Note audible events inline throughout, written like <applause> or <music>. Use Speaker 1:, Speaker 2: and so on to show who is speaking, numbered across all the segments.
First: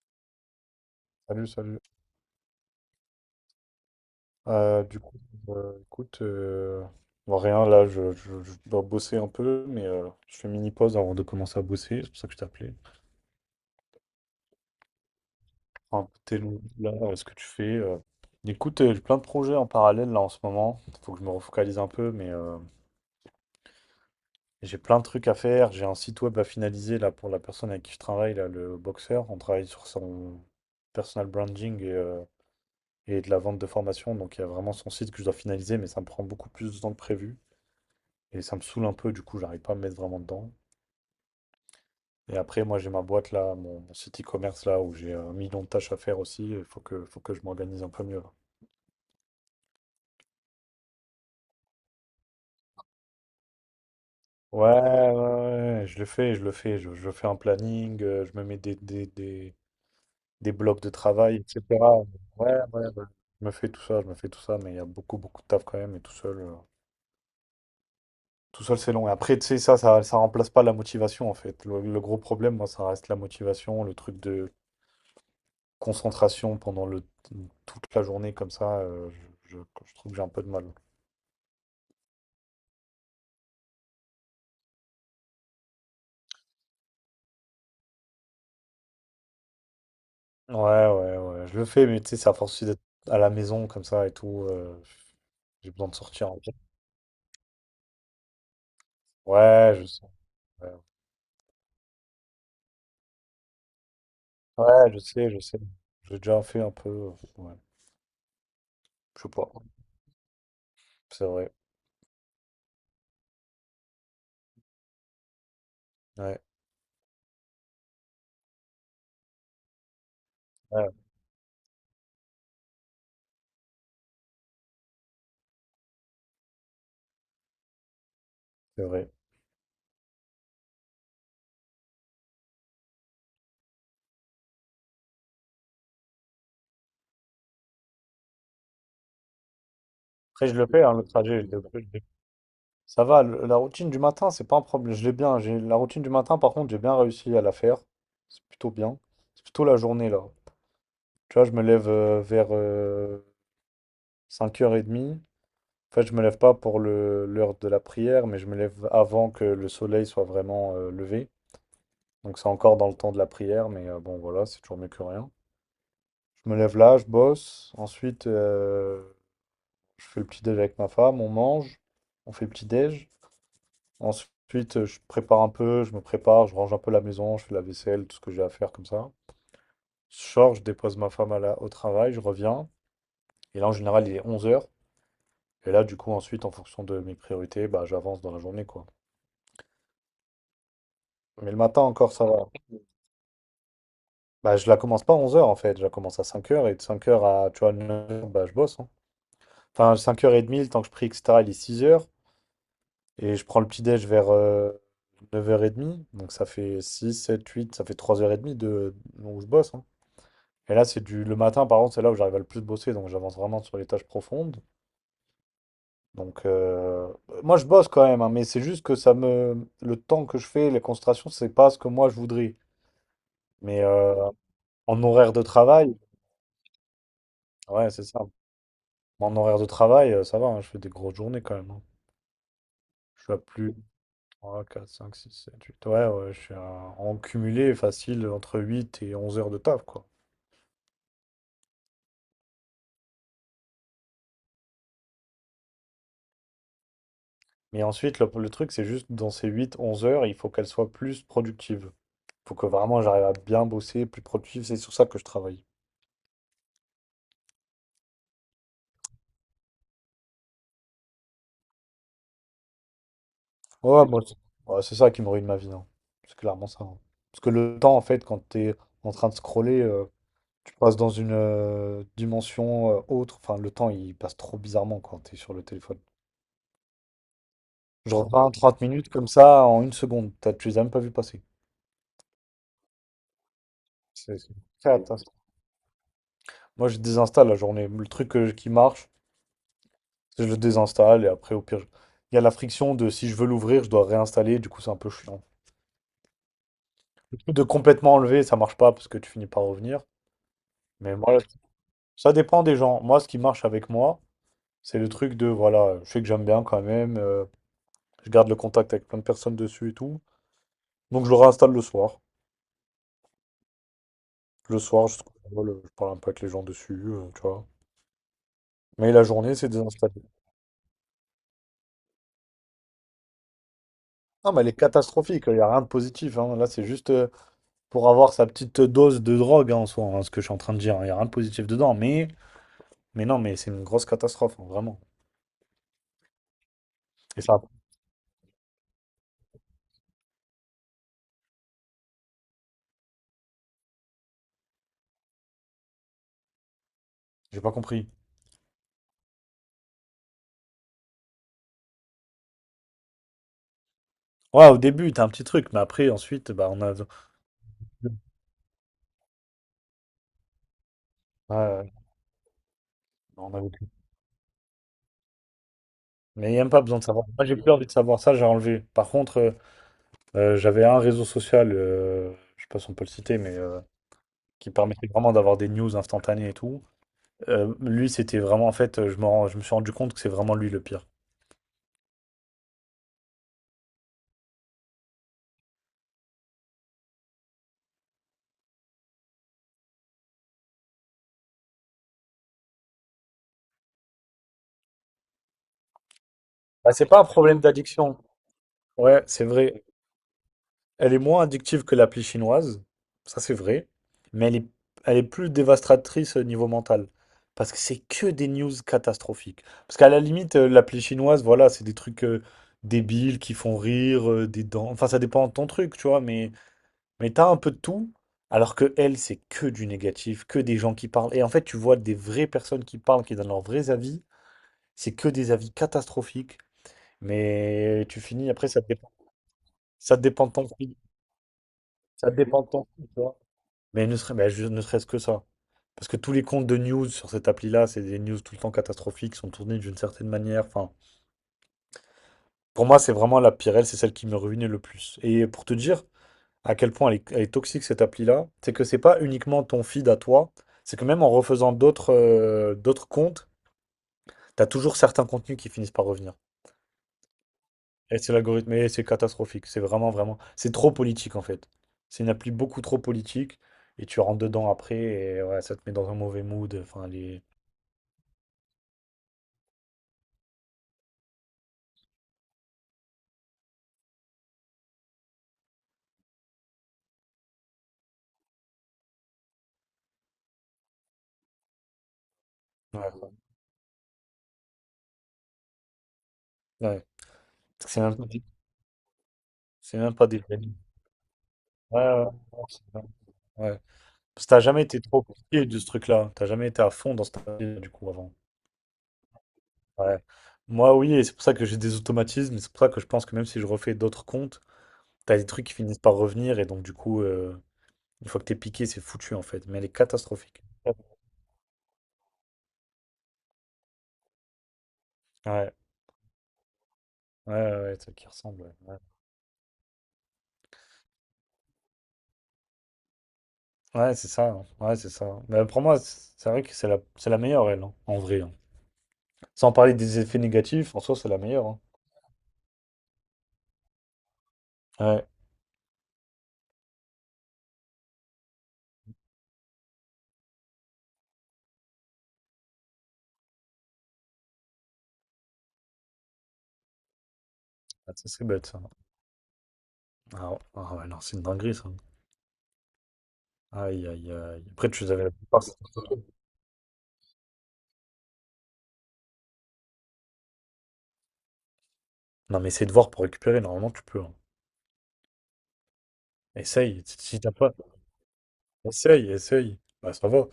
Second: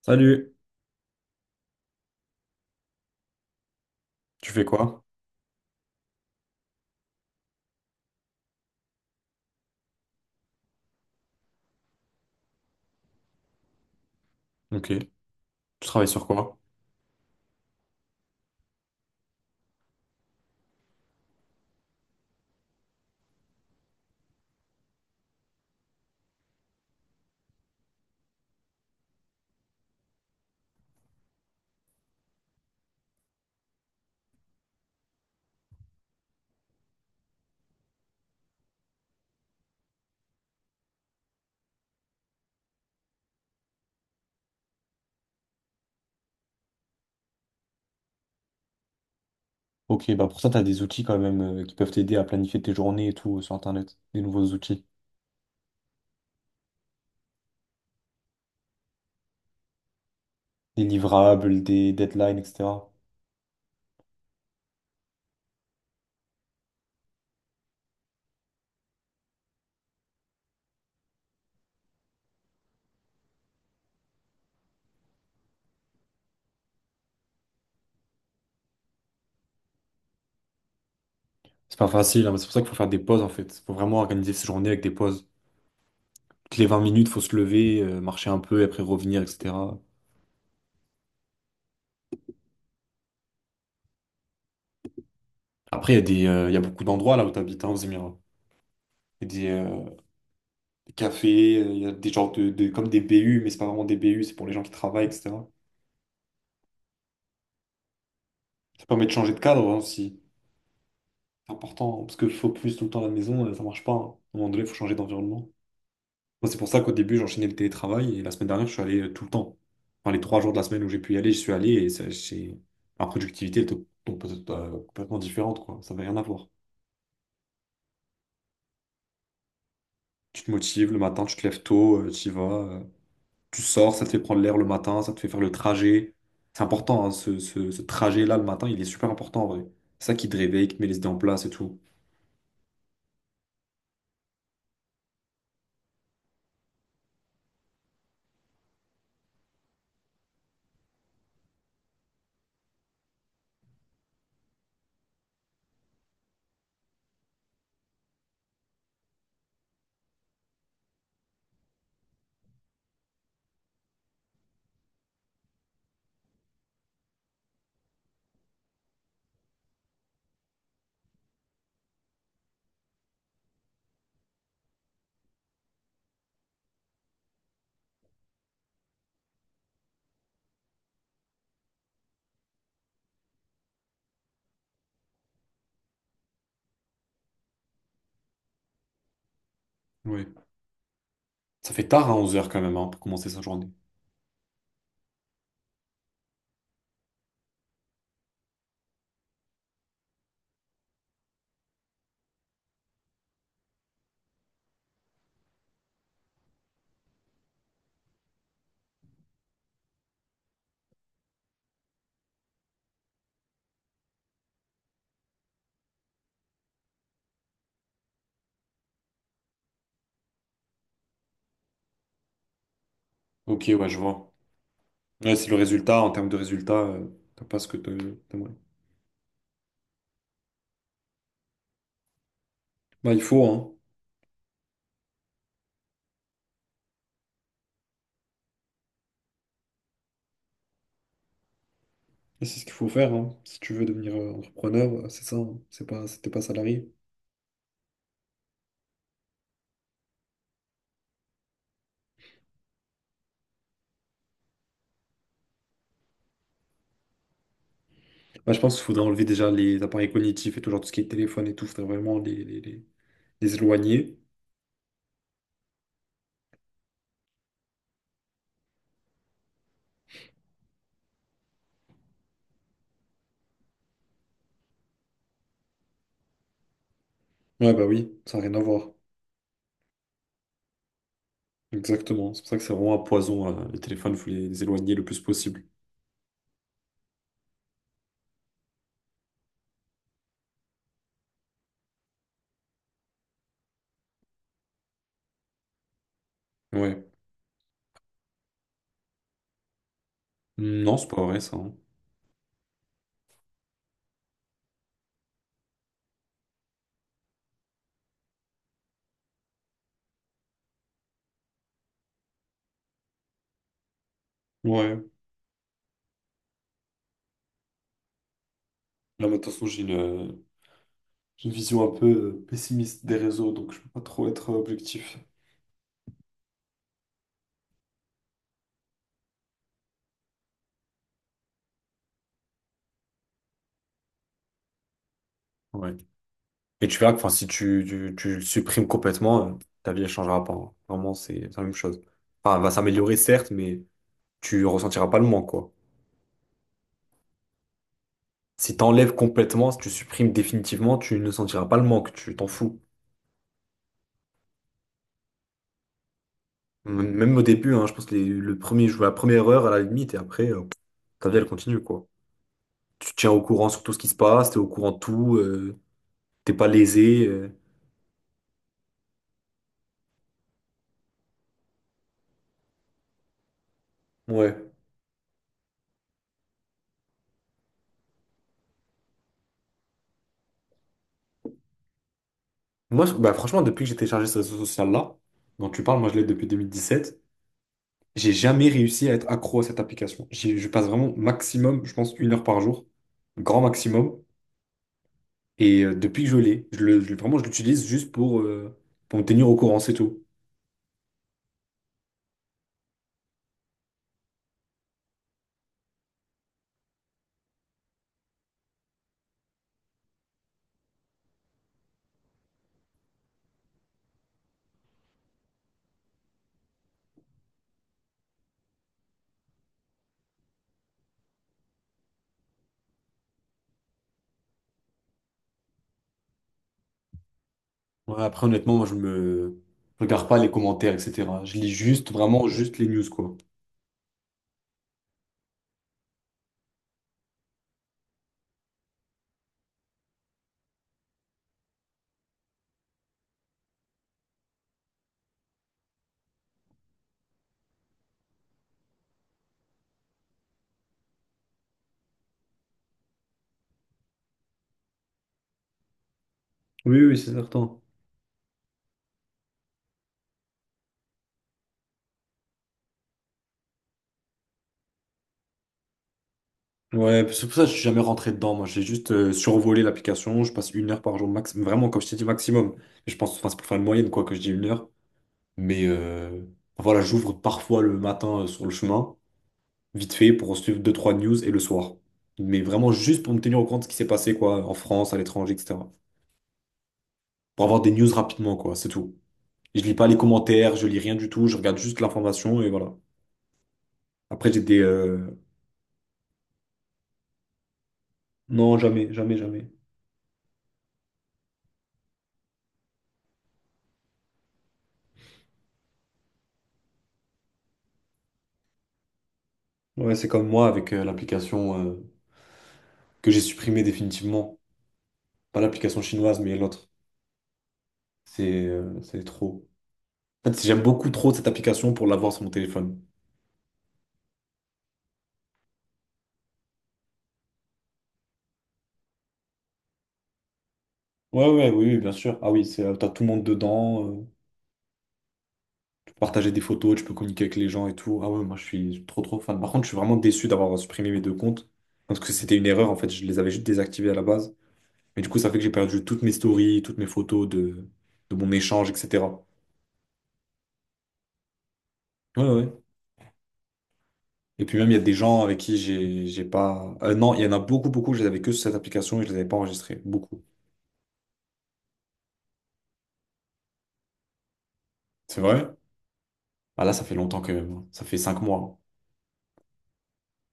Speaker 1: Salut.
Speaker 2: Salut, salut.
Speaker 1: Tu fais
Speaker 2: Du
Speaker 1: quoi?
Speaker 2: coup, écoute, bon, rien, là, je dois bosser un peu, mais je fais mini pause avant de commencer à bosser, c'est pour ça que je t'appelais.
Speaker 1: Ok. Tu
Speaker 2: Un
Speaker 1: travailles
Speaker 2: peu
Speaker 1: sur
Speaker 2: tes
Speaker 1: quoi?
Speaker 2: nouvelles, là, ce que tu fais. Écoute, j'ai plein de projets en parallèle, là, en ce moment. Il faut que je me refocalise un peu, mais j'ai plein de trucs à faire. J'ai un site web à finaliser, là, pour la personne avec qui je travaille, là, le boxeur. On travaille sur son personal branding et de la vente de formation, donc il y a vraiment son site que je dois finaliser, mais ça me prend beaucoup plus de temps que prévu. Et ça me saoule un peu, du coup, j'arrive pas à me mettre vraiment dedans. Et après, moi, j'ai ma boîte là, mon site e-commerce là, où j'ai un million de tâches à faire aussi. Il faut que je m'organise un peu mieux.
Speaker 1: Ok, bah pour ça, t'as des outils quand même qui peuvent t'aider à planifier tes journées et tout sur Internet. Des nouveaux
Speaker 2: Ouais,
Speaker 1: outils.
Speaker 2: ouais, ouais, je le fais, je le fais. Je fais un planning, je me mets des blocs
Speaker 1: Des
Speaker 2: de travail,
Speaker 1: livrables, des
Speaker 2: etc.
Speaker 1: deadlines,
Speaker 2: Ouais,
Speaker 1: etc.
Speaker 2: je me fais tout ça, je me fais tout ça, mais il y a beaucoup, beaucoup de taf quand même, et tout seul, c'est long. Et après, tu sais, ça remplace pas la motivation, en fait. Le gros problème, moi, ça reste la motivation, le truc de concentration pendant le toute la journée comme ça, je trouve que j'ai un peu de mal.
Speaker 1: C'est pas facile, hein, mais c'est pour ça qu'il faut faire des pauses en fait. Faut vraiment organiser ses journées avec des pauses. Toutes les 20 minutes, faut se lever, marcher un peu et après revenir, etc.
Speaker 2: Ouais, ouais, ouais, je le fais, mais tu sais, c'est à force aussi d'être à la maison comme ça et tout, j'ai besoin
Speaker 1: Après,
Speaker 2: de sortir en fait.
Speaker 1: il y a beaucoup d'endroits là où t'habites, hein, aux Émirats. Il y a
Speaker 2: Ouais, je sais, ouais.
Speaker 1: des cafés, il y a des genres comme des BU, mais c'est pas vraiment des BU, c'est pour les gens
Speaker 2: Ouais,
Speaker 1: qui
Speaker 2: ouais, je
Speaker 1: travaillent,
Speaker 2: sais, je
Speaker 1: etc.
Speaker 2: sais. J'ai déjà fait un peu, ouais,
Speaker 1: Ça permet de
Speaker 2: je sais
Speaker 1: changer de
Speaker 2: pas,
Speaker 1: cadre, hein, aussi.
Speaker 2: c'est vrai.
Speaker 1: C'est important, hein, parce que focus tout le temps à la maison, ça marche pas, hein. À un moment donné, il faut changer d'environnement.
Speaker 2: Ouais,
Speaker 1: Moi, c'est pour ça qu'au début, j'enchaînais le télétravail et la semaine dernière, je suis allé tout le temps. Enfin, les 3 jours de la semaine où
Speaker 2: ouais,
Speaker 1: j'ai pu y aller, je suis allé et ma productivité était donc, peut-être, complètement différente, quoi. Ça n'avait rien à voir.
Speaker 2: c'est vrai.
Speaker 1: Tu te motives le matin, tu te lèves tôt, tu y vas, tu sors, ça te fait prendre l'air le matin, ça te fait faire le trajet. C'est important, hein, ce trajet-là le matin, il est super important en vrai. C'est ça qui te
Speaker 2: Après je le
Speaker 1: réveille, qui te
Speaker 2: fais,
Speaker 1: met
Speaker 2: hein,
Speaker 1: les
Speaker 2: le
Speaker 1: idées en
Speaker 2: trajet,
Speaker 1: place et
Speaker 2: je le
Speaker 1: tout.
Speaker 2: fais, je l'ai, ça va, le la routine du matin, c'est pas un problème, je l'ai bien, j'ai la routine du matin, par contre, j'ai bien réussi à la faire, c'est plutôt bien. C'est plutôt la journée là. Tu vois, je me lève vers cinq heures h 30. En fait, je me lève pas pour l'heure de la prière, mais je me lève avant que le soleil soit vraiment levé. Donc c'est encore dans le temps de la prière, mais bon, voilà, c'est toujours mieux que rien. Je me lève là, je bosse. Ensuite, je fais le petit déj avec ma femme, on mange, on fait le petit déj. Ensuite, je prépare un peu, je me prépare, je range un peu la maison, je fais la vaisselle, tout ce que j'ai à faire comme ça. Je sors, je dépose ma femme au travail, je reviens. Et là, en général, il est 11h. Et là, du coup, ensuite, en fonction de mes priorités, bah, j'avance dans la journée, quoi.
Speaker 1: Oui.
Speaker 2: Mais le
Speaker 1: Ça
Speaker 2: matin
Speaker 1: fait tard
Speaker 2: encore,
Speaker 1: à
Speaker 2: ça
Speaker 1: 11 heures
Speaker 2: va.
Speaker 1: quand même, hein, pour commencer sa journée.
Speaker 2: Bah, je la commence pas à 11h en fait. Je la commence à 5h. Et de 5h à, tu vois, 9h, bah, je bosse, hein. Enfin, 5h30, le temps que je prie, etc., il est 6h. Et je prends le petit-déj vers 9h30. Donc, ça fait 6 7 huit, ça fait 3h30 de... où je bosse, hein. Et là, c'est du... le matin, par contre, c'est là où j'arrive à le plus bosser. Donc, j'avance vraiment sur les tâches profondes. Donc, moi, je bosse quand même, hein, mais c'est juste que ça me... Le temps que je fais, les concentrations, c'est pas ce que moi, je voudrais.
Speaker 1: Ok,
Speaker 2: Mais
Speaker 1: ouais, je vois.
Speaker 2: en horaire
Speaker 1: Ouais,
Speaker 2: de
Speaker 1: c'est le
Speaker 2: travail,
Speaker 1: résultat, en termes de résultat, t'as pas ce que
Speaker 2: ouais, c'est ça.
Speaker 1: t'aimerais.
Speaker 2: En horaire de travail, ça va, hein, je fais des grosses journées quand même, hein.
Speaker 1: Bah, il
Speaker 2: Je suis à
Speaker 1: faut,
Speaker 2: plus
Speaker 1: hein.
Speaker 2: de 3 4 5 6 7 8. Ouais, ouais, en cumulé facile entre 8 et 11 heures de taf, quoi.
Speaker 1: Et c'est ce qu'il faut faire, hein. Si tu veux devenir entrepreneur, c'est ça, hein. C'était pas salarié.
Speaker 2: Mais ensuite, le truc, c'est juste dans ces 8 11 heures, il faut qu'elles soient plus productives. Faut que vraiment j'arrive à bien bosser, plus productif. C'est sur ça que je travaille.
Speaker 1: Bah, je pense qu'il faudrait enlever déjà les appareils cognitifs et tout, genre tout ce qui est téléphone et tout, faudrait vraiment les
Speaker 2: Ouais,
Speaker 1: éloigner.
Speaker 2: moi, c'est, ouais, c'est ça qui me ruine ma vie, hein. C'est clairement ça, hein. Parce que le temps, en fait, quand t'es en train de scroller. Tu passes dans une dimension autre. Enfin, le temps, il passe trop bizarrement quand t'es sur le téléphone.
Speaker 1: Ouais, bah oui,
Speaker 2: Genre
Speaker 1: ça n'a
Speaker 2: 20,
Speaker 1: rien à
Speaker 2: 30
Speaker 1: voir.
Speaker 2: minutes comme ça en une seconde. Tu les as même pas vu passer.
Speaker 1: Exactement. C'est pour ça que c'est vraiment un poison, hein. Les téléphones, il faut
Speaker 2: C'est
Speaker 1: les,
Speaker 2: c'est une
Speaker 1: les éloigner le plus
Speaker 2: catastrophe.
Speaker 1: possible.
Speaker 2: Moi, je désinstalle la journée. Le truc qui marche, c'est que je le désinstalle et après, au pire, il y a la friction de si je veux l'ouvrir, je dois réinstaller. Du coup, c'est un peu chiant. <laughs>
Speaker 1: Ouais.
Speaker 2: Le truc de complètement enlever, ça marche pas parce que tu finis par revenir.
Speaker 1: Non, c'est
Speaker 2: Mais
Speaker 1: pas
Speaker 2: voilà,
Speaker 1: vrai, ça, hein.
Speaker 2: ça dépend des gens. Moi, ce qui marche avec moi, c'est le truc de voilà, je sais que j'aime bien quand même. Je garde le contact avec plein de personnes dessus et tout. Donc je le réinstalle le soir. Le
Speaker 1: Ouais.
Speaker 2: soir, je parle un peu avec les gens dessus, tu vois. Mais la
Speaker 1: Là, mais de toute
Speaker 2: journée,
Speaker 1: façon,
Speaker 2: c'est désinstallé.
Speaker 1: j'ai une vision un peu pessimiste des réseaux, donc je peux pas trop être
Speaker 2: Non, mais elle est
Speaker 1: objectif.
Speaker 2: catastrophique, il n'y a rien de positif, hein. Là, c'est juste pour avoir sa petite dose de drogue, hein, en soi, hein, ce que je suis en train de dire. Il n'y a rien de positif dedans. Mais non, mais c'est une grosse catastrophe, hein, vraiment.
Speaker 1: Ouais. Et tu verras que, enfin,
Speaker 2: Et
Speaker 1: si
Speaker 2: ça,
Speaker 1: tu le supprimes complètement, ta vie ne changera pas, hein. Vraiment, c'est la même chose. Enfin, elle va s'améliorer, certes, mais tu ressentiras pas le manque, quoi.
Speaker 2: j'ai pas compris.
Speaker 1: Si tu enlèves complètement, si tu supprimes définitivement, tu ne sentiras pas le manque, tu t'en fous.
Speaker 2: Ouais, au début, t'as un petit truc, mais après, ensuite, bah, on a. Ouais,
Speaker 1: Même au début, hein, je pense que le premier, je joue à la première heure à la limite, et après, ta vie, elle continue,
Speaker 2: ouais,
Speaker 1: quoi. Tu te tiens au
Speaker 2: on a
Speaker 1: courant sur
Speaker 2: aucune.
Speaker 1: tout ce qui se passe, t'es au courant de tout,
Speaker 2: Mais
Speaker 1: t'es
Speaker 2: il n'y a
Speaker 1: pas
Speaker 2: même pas besoin de
Speaker 1: lésé.
Speaker 2: savoir. Moi, j'ai plus envie de savoir ça, j'ai enlevé. Par contre, j'avais un réseau social, je sais pas si on peut le citer, mais qui
Speaker 1: Ouais.
Speaker 2: permettait vraiment d'avoir des news instantanées et tout. Lui, c'était vraiment, en fait, je me suis rendu compte que c'est vraiment lui le pire.
Speaker 1: Moi, bah, franchement, depuis que j'ai téléchargé ce réseau social-là, dont tu parles, moi je l'ai depuis 2017. J'ai jamais réussi à être accro à cette application. Je passe vraiment maximum, je pense, une heure par jour, grand maximum. Et depuis que je l'ai,
Speaker 2: Bah, c'est pas un
Speaker 1: vraiment, je
Speaker 2: problème
Speaker 1: l'utilise juste
Speaker 2: d'addiction.
Speaker 1: pour
Speaker 2: Ouais,
Speaker 1: me
Speaker 2: c'est
Speaker 1: tenir au courant,
Speaker 2: vrai.
Speaker 1: c'est tout.
Speaker 2: Elle est moins addictive que l'appli chinoise, ça c'est vrai, mais elle est plus dévastatrice au niveau mental. Parce que c'est que des news catastrophiques. Parce qu'à la limite, l'appli chinoise, voilà, c'est des trucs débiles qui font rire, des dents. Enfin, ça dépend de ton truc, tu vois, mais t'as un peu de tout. Alors que elle, c'est que du négatif, que des gens qui parlent. Et en fait, tu vois des vraies personnes qui parlent, qui donnent leurs vrais avis. C'est que des avis catastrophiques. Mais tu
Speaker 1: Ouais, après,
Speaker 2: finis, après,
Speaker 1: honnêtement,
Speaker 2: ça
Speaker 1: moi,
Speaker 2: te dépend.
Speaker 1: je
Speaker 2: Ça te
Speaker 1: regarde pas
Speaker 2: dépend
Speaker 1: les
Speaker 2: de ton feed.
Speaker 1: commentaires, etc. Je lis juste,
Speaker 2: Ça te
Speaker 1: vraiment,
Speaker 2: dépend de
Speaker 1: juste les
Speaker 2: ton feed,
Speaker 1: news,
Speaker 2: tu
Speaker 1: quoi.
Speaker 2: vois. Mais ne serait-ce que ça. Parce que tous les comptes de news sur cette appli-là, c'est des news tout le temps catastrophiques, sont tournées d'une certaine manière. Enfin, pour moi, c'est vraiment la pire, elle, c'est celle qui me ruinait le plus. Et pour te dire à quel point elle est toxique cette appli-là, c'est que c'est pas uniquement ton feed à toi, c'est que même en refaisant d'autres comptes, t'as toujours certains contenus qui finissent par revenir.
Speaker 1: Oui, oui, c'est certain.
Speaker 2: Et c'est l'algorithme, et c'est catastrophique. C'est vraiment, vraiment. C'est trop politique en fait. C'est une appli beaucoup trop politique, et tu rentres dedans après, et ouais, ça te met dans un mauvais mood. Enfin,
Speaker 1: Ouais,
Speaker 2: les.
Speaker 1: c'est pour ça que je suis jamais rentré dedans. Moi, j'ai juste survolé l'application. Je passe une heure par jour, max, vraiment, comme je t'ai dit, maximum. Je pense, enfin, c'est pour faire une moyenne, quoi, que je dis une heure. Mais voilà, j'ouvre parfois le matin sur le chemin, vite fait, pour suivre deux trois news et le soir. Mais vraiment juste pour
Speaker 2: Ouais.
Speaker 1: me tenir au courant de ce qui s'est passé, quoi, en France, à l'étranger, etc.
Speaker 2: Ouais.
Speaker 1: Pour avoir des
Speaker 2: C'est
Speaker 1: news
Speaker 2: même pas des
Speaker 1: rapidement, quoi, c'est tout. Et je lis
Speaker 2: c'est
Speaker 1: pas
Speaker 2: même
Speaker 1: les
Speaker 2: pas des vrais.
Speaker 1: commentaires, je lis rien du tout, je regarde
Speaker 2: Ouais,
Speaker 1: juste
Speaker 2: ouais,
Speaker 1: l'information
Speaker 2: ouais,
Speaker 1: et
Speaker 2: c'est
Speaker 1: voilà.
Speaker 2: vrai. Ouais. Parce que
Speaker 1: Après, j'ai
Speaker 2: t'as
Speaker 1: des...
Speaker 2: jamais été
Speaker 1: euh,
Speaker 2: trop pied de ce truc-là. T'as jamais été à fond dans cette délire, du coup, avant.
Speaker 1: Non, jamais, jamais, jamais.
Speaker 2: Ouais. Moi, oui, et c'est pour ça que j'ai des automatismes. Et c'est pour ça que je pense que même si je refais d'autres comptes, t'as des trucs qui finissent par revenir. Et donc, du coup, une fois que t'es piqué, c'est foutu, en fait. Mais elle est
Speaker 1: Ouais, c'est comme
Speaker 2: catastrophique.
Speaker 1: moi avec
Speaker 2: Ouais,
Speaker 1: l'application que j'ai supprimée définitivement. Pas
Speaker 2: ouais,
Speaker 1: l'application chinoise, mais l'autre.
Speaker 2: ouais, ouais, c'est qui ressemble.
Speaker 1: C'est
Speaker 2: Ouais,
Speaker 1: euh, c'est trop. En fait, j'aime beaucoup trop cette application pour l'avoir sur mon téléphone.
Speaker 2: ouais, ouais, c'est ça, hein. Ouais, c'est ça. Mais pour moi, c'est vrai que c'est la meilleure, elle, hein, en vrai, hein. Sans parler des effets négatifs, en soi, c'est la
Speaker 1: Ouais,
Speaker 2: meilleure,
Speaker 1: ouais,
Speaker 2: hein.
Speaker 1: oui, oui, bien sûr. Ah oui, t'as tout le monde dedans.
Speaker 2: Ouais.
Speaker 1: Partager des photos, tu peux communiquer avec les gens et tout. Ah ouais, moi je suis trop trop fan. Par contre, je suis vraiment déçu d'avoir supprimé mes deux comptes parce que c'était une erreur en fait. Je les avais juste désactivés à la base. Mais du coup, ça fait que j'ai perdu toutes mes stories, toutes mes photos
Speaker 2: Ah, ça,
Speaker 1: de
Speaker 2: c'est
Speaker 1: mon
Speaker 2: bête, ça.
Speaker 1: échange, etc.
Speaker 2: Ah, ouais, ah ouais, non, c'est une dinguerie, ça.
Speaker 1: Ouais, ouais. Ouais.
Speaker 2: Aïe, aïe,
Speaker 1: Et
Speaker 2: aïe.
Speaker 1: puis même,
Speaker 2: Après,
Speaker 1: il y a
Speaker 2: tu les
Speaker 1: des
Speaker 2: avais la
Speaker 1: gens avec
Speaker 2: plupart.
Speaker 1: qui j'ai pas. Non, il y en a beaucoup, beaucoup. Je les avais que sur cette application et je les avais pas enregistrés. Beaucoup.
Speaker 2: Non, mais essaye de voir pour récupérer. Normalement, tu peux, hein.
Speaker 1: C'est vrai? Ah là, ça
Speaker 2: Essaye.
Speaker 1: fait
Speaker 2: Si
Speaker 1: longtemps
Speaker 2: si
Speaker 1: quand
Speaker 2: t'as
Speaker 1: même,
Speaker 2: pas.
Speaker 1: hein. Ça fait 5 mois.
Speaker 2: Essaye, essaye. Bah, ça va.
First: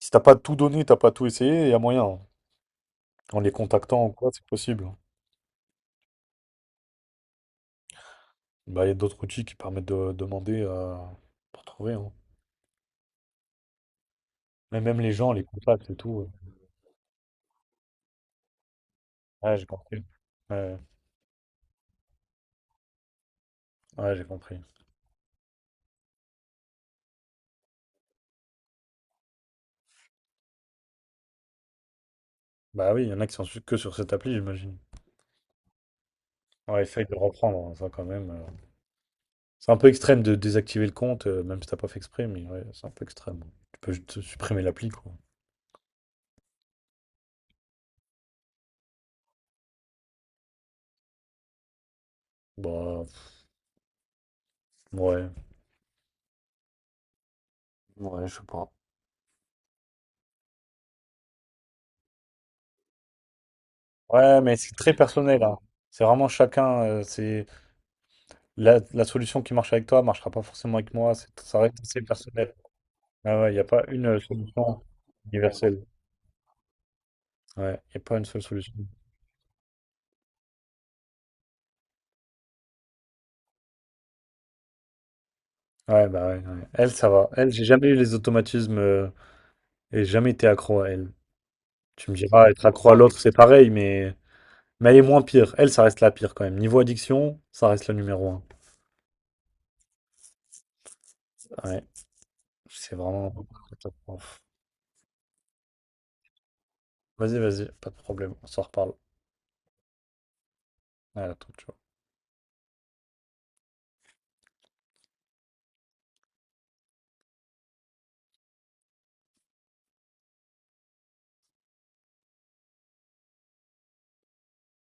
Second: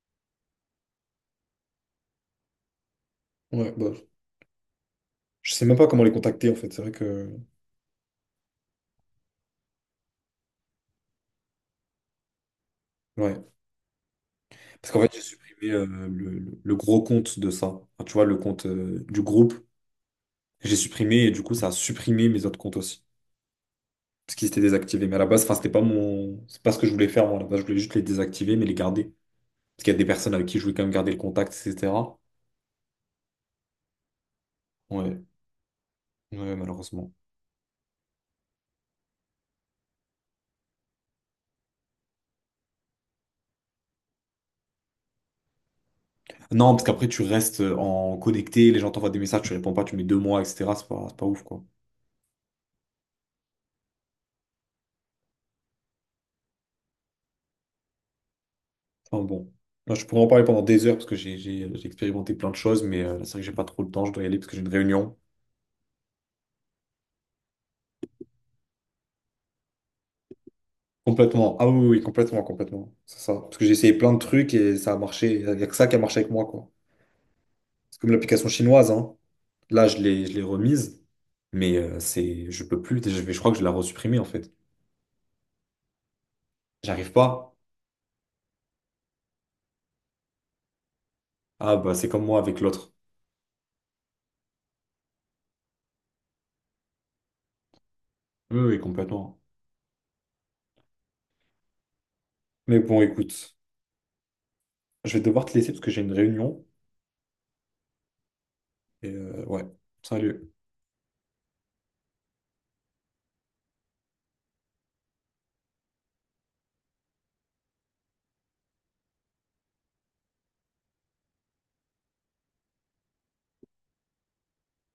Speaker 2: Si t'as pas tout donné, t'as pas tout essayé, il y a moyen, hein. En les
Speaker 1: Ouais, bah,
Speaker 2: contactant ou quoi, c'est possible, hein.
Speaker 1: je sais même pas comment les contacter en fait. C'est vrai que.
Speaker 2: Bah, il y a d'autres outils qui permettent de demander pour trouver, hein.
Speaker 1: Ouais.
Speaker 2: Mais
Speaker 1: Parce
Speaker 2: même
Speaker 1: qu'en fait,
Speaker 2: les
Speaker 1: j'ai
Speaker 2: gens, les
Speaker 1: supprimé
Speaker 2: contacts et tout.
Speaker 1: le, le gros compte de ça. Enfin, tu vois, le compte du groupe.
Speaker 2: Ouais, j'ai compris.
Speaker 1: J'ai
Speaker 2: Ouais,
Speaker 1: supprimé et du coup, ça a supprimé mes autres comptes aussi.
Speaker 2: ouais, j'ai
Speaker 1: Parce qu'ils
Speaker 2: compris.
Speaker 1: étaient désactivés. Mais à la base, enfin, c'était pas mon, c'est pas ce que je voulais faire, moi. À la base, je voulais juste les désactiver, mais les garder. Parce qu'il y a des personnes avec qui je voulais quand même garder le contact, etc.
Speaker 2: Bah oui, il y en a qui sont que sur cette appli, j'imagine.
Speaker 1: Ouais. Ouais,
Speaker 2: Ouais, essaye
Speaker 1: malheureusement.
Speaker 2: de reprendre, hein, ça, quand même. C'est un peu extrême de désactiver le compte, même si t'as pas fait exprès, mais ouais, c'est un peu extrême. Tu peux juste supprimer l'appli, quoi.
Speaker 1: Non, parce qu'après, tu restes en connecté, les gens t'envoient des messages, tu réponds pas, tu mets 2 mois, etc. C'est pas ouf, quoi.
Speaker 2: Bah, ouais. Ouais, je sais pas.
Speaker 1: Enfin, bon. Moi, je pourrais en parler pendant des heures parce que j'ai expérimenté plein de choses, mais là, c'est vrai que j'ai pas trop le temps, je dois y aller
Speaker 2: Ouais,
Speaker 1: parce que
Speaker 2: mais
Speaker 1: j'ai une
Speaker 2: c'est très
Speaker 1: réunion.
Speaker 2: personnel, hein. C'est vraiment chacun. C'est la solution qui marche avec toi marchera pas forcément avec moi.
Speaker 1: Complètement.
Speaker 2: Ça
Speaker 1: Ah oui,
Speaker 2: reste
Speaker 1: oui, oui,
Speaker 2: assez
Speaker 1: complètement,
Speaker 2: personnel.
Speaker 1: complètement. C'est ça.
Speaker 2: Ah ouais, il
Speaker 1: Parce
Speaker 2: n'y
Speaker 1: que
Speaker 2: a
Speaker 1: j'ai
Speaker 2: pas
Speaker 1: essayé
Speaker 2: une
Speaker 1: plein de trucs et
Speaker 2: solution
Speaker 1: ça a marché. Il n'y a que
Speaker 2: universelle.
Speaker 1: ça qui a marché avec moi, quoi.
Speaker 2: Ouais, il n'y
Speaker 1: C'est
Speaker 2: a
Speaker 1: comme
Speaker 2: pas une seule
Speaker 1: l'application
Speaker 2: solution.
Speaker 1: chinoise, hein. Là, je l'ai remise, mais je peux plus. Je crois que je l'ai resupprimée, en fait.
Speaker 2: Ouais, bah ouais, ouais. Elle, ça
Speaker 1: J'arrive
Speaker 2: va. Elle,
Speaker 1: pas.
Speaker 2: j'ai jamais eu les automatismes, et jamais été accro à elle.
Speaker 1: Ah, bah, c'est
Speaker 2: Tu me
Speaker 1: comme moi
Speaker 2: diras,
Speaker 1: avec
Speaker 2: être accro
Speaker 1: l'autre.
Speaker 2: à l'autre, c'est pareil, mais elle est moins pire. Elle, ça reste la pire quand même. Niveau addiction, ça reste le numéro un.
Speaker 1: Oui, oui, complètement.
Speaker 2: Ouais.
Speaker 1: Mais
Speaker 2: C'est
Speaker 1: bon,
Speaker 2: vraiment.
Speaker 1: écoute,
Speaker 2: Catastrophe.
Speaker 1: je vais devoir te laisser parce que j'ai une réunion.
Speaker 2: Vas-y, vas-y, pas de problème. On s'en reparle.
Speaker 1: Ouais, salut.
Speaker 2: Ouais, à la toute, ciao.